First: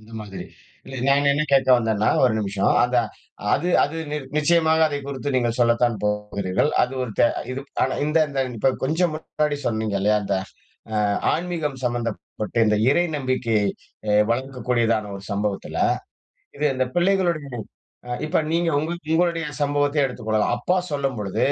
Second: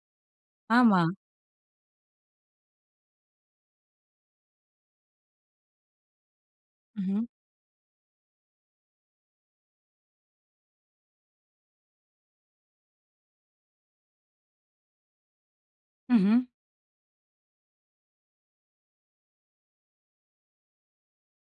இது மாதிரி. இல்ல ஆமா. நான் என்ன கேட்க வந்தேன்னா? 1 நிமிஷம் அந்த அது அது நிர் நிச்சயமாக அதை குறித்து நீங்கள் சொல்லத்தான் போகிறீர்கள். அது ஒரு ம்ஹ்ம். த இது ப் ஆனா இந்த இந்த இப்ப கொஞ்சம் முன்னாடி சொன்னீங்க இல்லையா, அந்த அ ஆன்மீகம் சம்மந்தப்பட்ட இந்த இறை நம்பிக்கையை எ வளர்கக்கூடியதான ஒரு சம்பவத்தில, ம்ஹ்ம். இது இந்த பிள்ளைகளுடைய அ இப்ப நீங்க உங்க உங்களுடைய சம்பவத்தையே எடுத்துக்கொள்ளலாம். அப்பா சொல்லும் பொழுது,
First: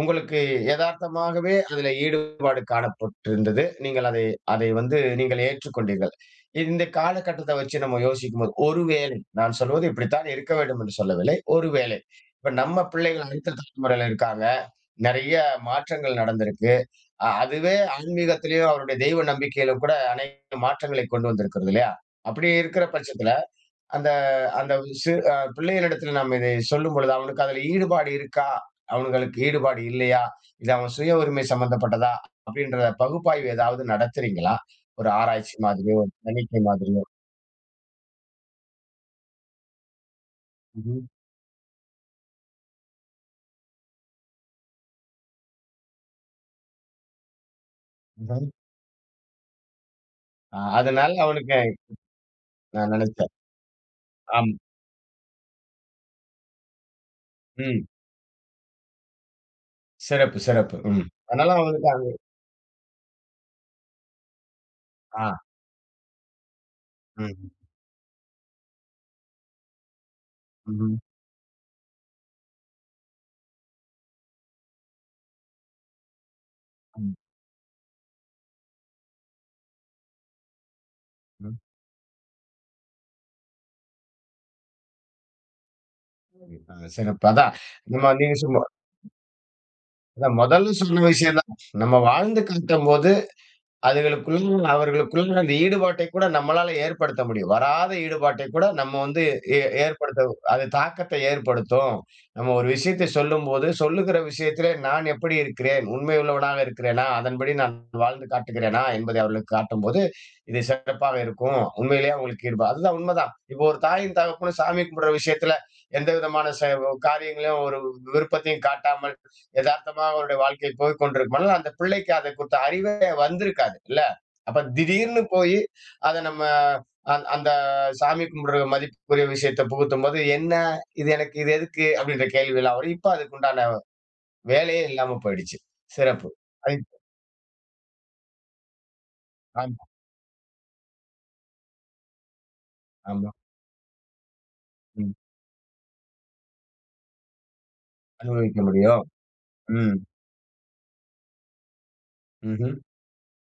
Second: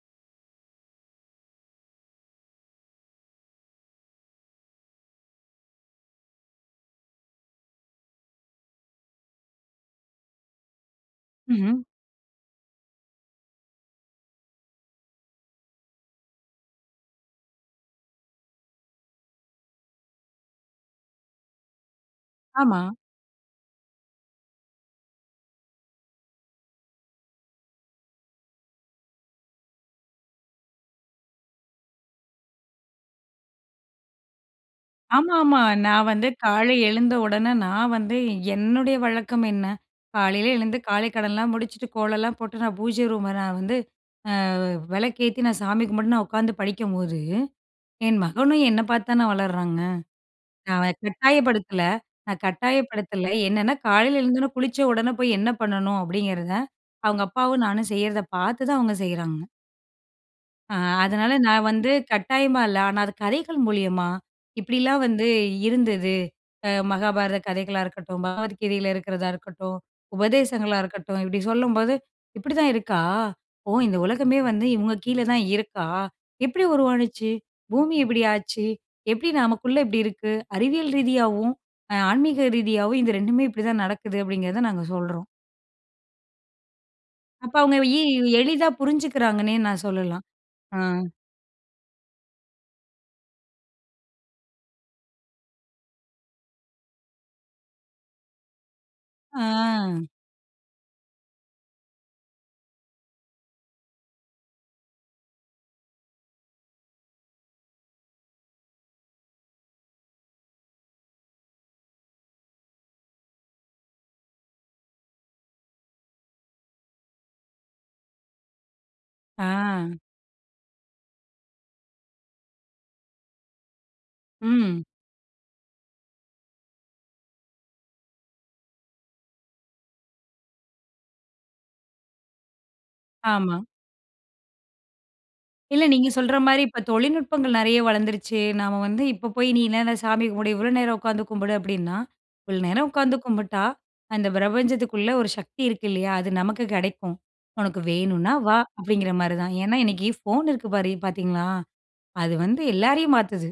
உங்களுக்கு எதார்த்தமாகவே அதில ஈடுபாடு காணப்பட்டிருந்தது. நீங்கள் அதை அதை வந்து நீங்கள் ஏற்றுக்கொண்டீர்கள். இந்த காலகட்டத்தை வச்சு நம்ம யோசிக்கும் போது, ஒரு வேளை நான் சொல்வது இப்படித்தான் இருக்க வேண்டும் என்று சொல்லவில்லை. ஒரு ம்ஹ்ம். வேளை, இப்ப நம்ம பிள்ளைகள் அடுத்த தலைமுறையில இருக்காங்க. நெறைய மாற்றங்கள் நடந்திருக்கு. அ அதுவே ஆன்மீகத்திலயும், அவருடைய தெய்வ நம்பிக்கையிலும் கூட அனைத்து மாற்றங்களை கொண்டு வந்திருக்கிறது இல்லையா. அப்படி ஆமா. இருக்கிற பட்சத்துல, அந்த அந்த சிறு அ பிள்ளைகளிடத்தில நாம் இதை சொல்லும் பொழுது, அவனுக்கு அதுல ஈடுபாடு இருக்கா? அவனுங்களுக்கு ஈடுபாடு இல்லையா? இது அவன் சுய உரிமை சம்மந்தப்பட்டதா? அப்படின்ற பகுப்பாய்வு எதாவது நடத்துறீங்களா? ஒரு ஆராய்ச்சி ஆமாமா. மாதிரியோ, நான் வந்து தணிக்கை காலை மாதிரியோ. எழுந்த உடனே, நான் வந்து என்னுடைய வழக்கம் என்ன? காலையில எழுந்து ம்ஹ்ம். காலைக்கடன்லாம் முடிச்சுட்டு, கோலலாம் போட்டு, நான் பூஜை ரூம நான் வந்து, அ விளக்கு ஏத்தி, நான் சாமி கும்பிட்டு நான் உக்காந்து படிக்கம்போது, என் [unintelligible] மகனும் என்னை பாத்து தானே வளர்றாங்க? அ நான் அ அதனால அவனுக்கு கட்டாயப்படுத்தல நான் நான் கட்டாயப்படுத்தல நெனச்சேன். என்னான்னா, காலையில எழுந்தோன்னே, ஆம். குளிச்ச உடனே போயி என்ன பண்ணணும்? அப்படிங்கிறத, அவுங்க அப்பாவும் ம். நானும் செய்யறதை பாத்து தான் அவுங்க செய்யுறாங்க. சிறப்பு! ஆ, சிறப்பு. ம். அதனால அதனால நான் அவனுக்கு வந்து, அது கட்டாயமா இல்லை. ஆனா அது கதைகள் மூலியமா, இப்படிலாம் வந்து ஆ. இருந்தது. அ மகாபாரத ம். கதைகளா இருக்கட்டும், பகவத்கீதையில இருக்கிறதா இருக்கட்டும், உபதேசங்களா ம்ஹ்ம். இருக்கட்டும், இப்டி சொல்லும்போது, இப்படிதான் இருக்கா? ஓ! இந்த உலகமே வந்து, இவுங்க கீழே தான் இருக்கா? எப்படி ம். உருவானுச்சு? பூமி இப்படி ஆச்சு! எப்படி நமக்குள்ளே இப்படி இருக்கு? அறிவியல் ரீதியாவும், ம். அ ஆன்மீக ரீதியாவும் இந்த 2மே இப்படிதான் நடக்குது, அப்படிங்கிறத நாங்க சொல்றோம். [unintelligible] சிறப்பு. அதான் அப்போ அவுங்க இந்த எ மாதிரி எளிதா [unintelligible] புரிஞ்சுக்குறாங்கன்னே நான் சொல்லலாம். அதான் மொதல் அ. சொன்ன விஷயம் தான். நம்ம வாழ்ந்து காட்டும் போது, அதுகளுக்குள்ள, அவர்களுக்குள்ள, அந்த ஈடுபாட்டை கூட நம்மளால ஏற்படுத்த முடியும். வராத ஈடுபாட்டை கூட நம்ம வந்து எ அ. ஏற்படுத்த அது தாக்கத்தை ஏற்படுத்தும். நம்ம ஒரு விஷயத்தை சொல்லும்போது, சொல்லுகிற விஷயத்திலே நான் எப்படி இருக்கிறேன்? உண்மையுள்ளவனாக இருக்கிறேனா? அதன்படி நான் வாழ்ந்து காட்டுகிறேனா? என்பதை அவர்களுக்கு காட்டும்போது, இது சிறப்பாக இருக்கும். உண்மையிலயே அவுங்களுக்கு ஈடுபா அதுதான் உண்மதான். இப்ப ஒரு தாயும் தகப்பனும் சாமி கும்பிடுற விஷயத்துல எந்த விதமான செ காரியங்களையும் ஒரு விருப்பத்தையும் காட்டாமல், ஆ. எதார்த்தமா அவருடைய வாழ்க்கை போய் கொண்டிருக்கும் பொழுது, அந்த பிள்ளைக்கு அத குறித்த அறிவே வந்திருக்காது இல்ல! அப்ப ம். திடீர்னு போயி அதை நம்ம அந் அந்த சாமி கும்பிடுற மதிப்புக்குரிய விஷயத்தை புகுத்தும்போது. "என்னா? இது எனக்கு இது எதுக்கு?" அப்படின்ற கேள்வி எல்லாம் வரும். இப்ப ஆமா. அதுக்குண்டான வேலையே இல்லாம போயிடுச்சு. இல்லை நீங்க சிறப்பு. சொல்ற மாரி இப்போ [unintelligible] தொழில்நுட்பங்கள் நெறைய வளர்ந்துருச்சு. நாம வந்து இப்போ போயி, "நீ ஆம். என்னான்ன, சாமி கும்பிடு! இவ்வளோ நேரம் உக்காந்து கும்பிடு"அப்படின்னா, "இவ்வளோ நேரம் உக்காந்து ஆமா. கும்பிட்டா, அந்த பிரபஞ்சத்துக்குள்ள ம். ஒரு சக்தி இருக்கு இல்லையா? அது நமக்கு கெடைக்கும் உனக்கு வேணுன்னா வா." அனுபவிக்க முடியும். அப்படிங்கிற மாரி தான். ஏன்னா ம். இன்னைக்கு ஃபோன் இருக்கு பாரு பாத்தீங்களா? அது வந்து ம்ஹ்ம். எல்லாரையும் மாத்துது.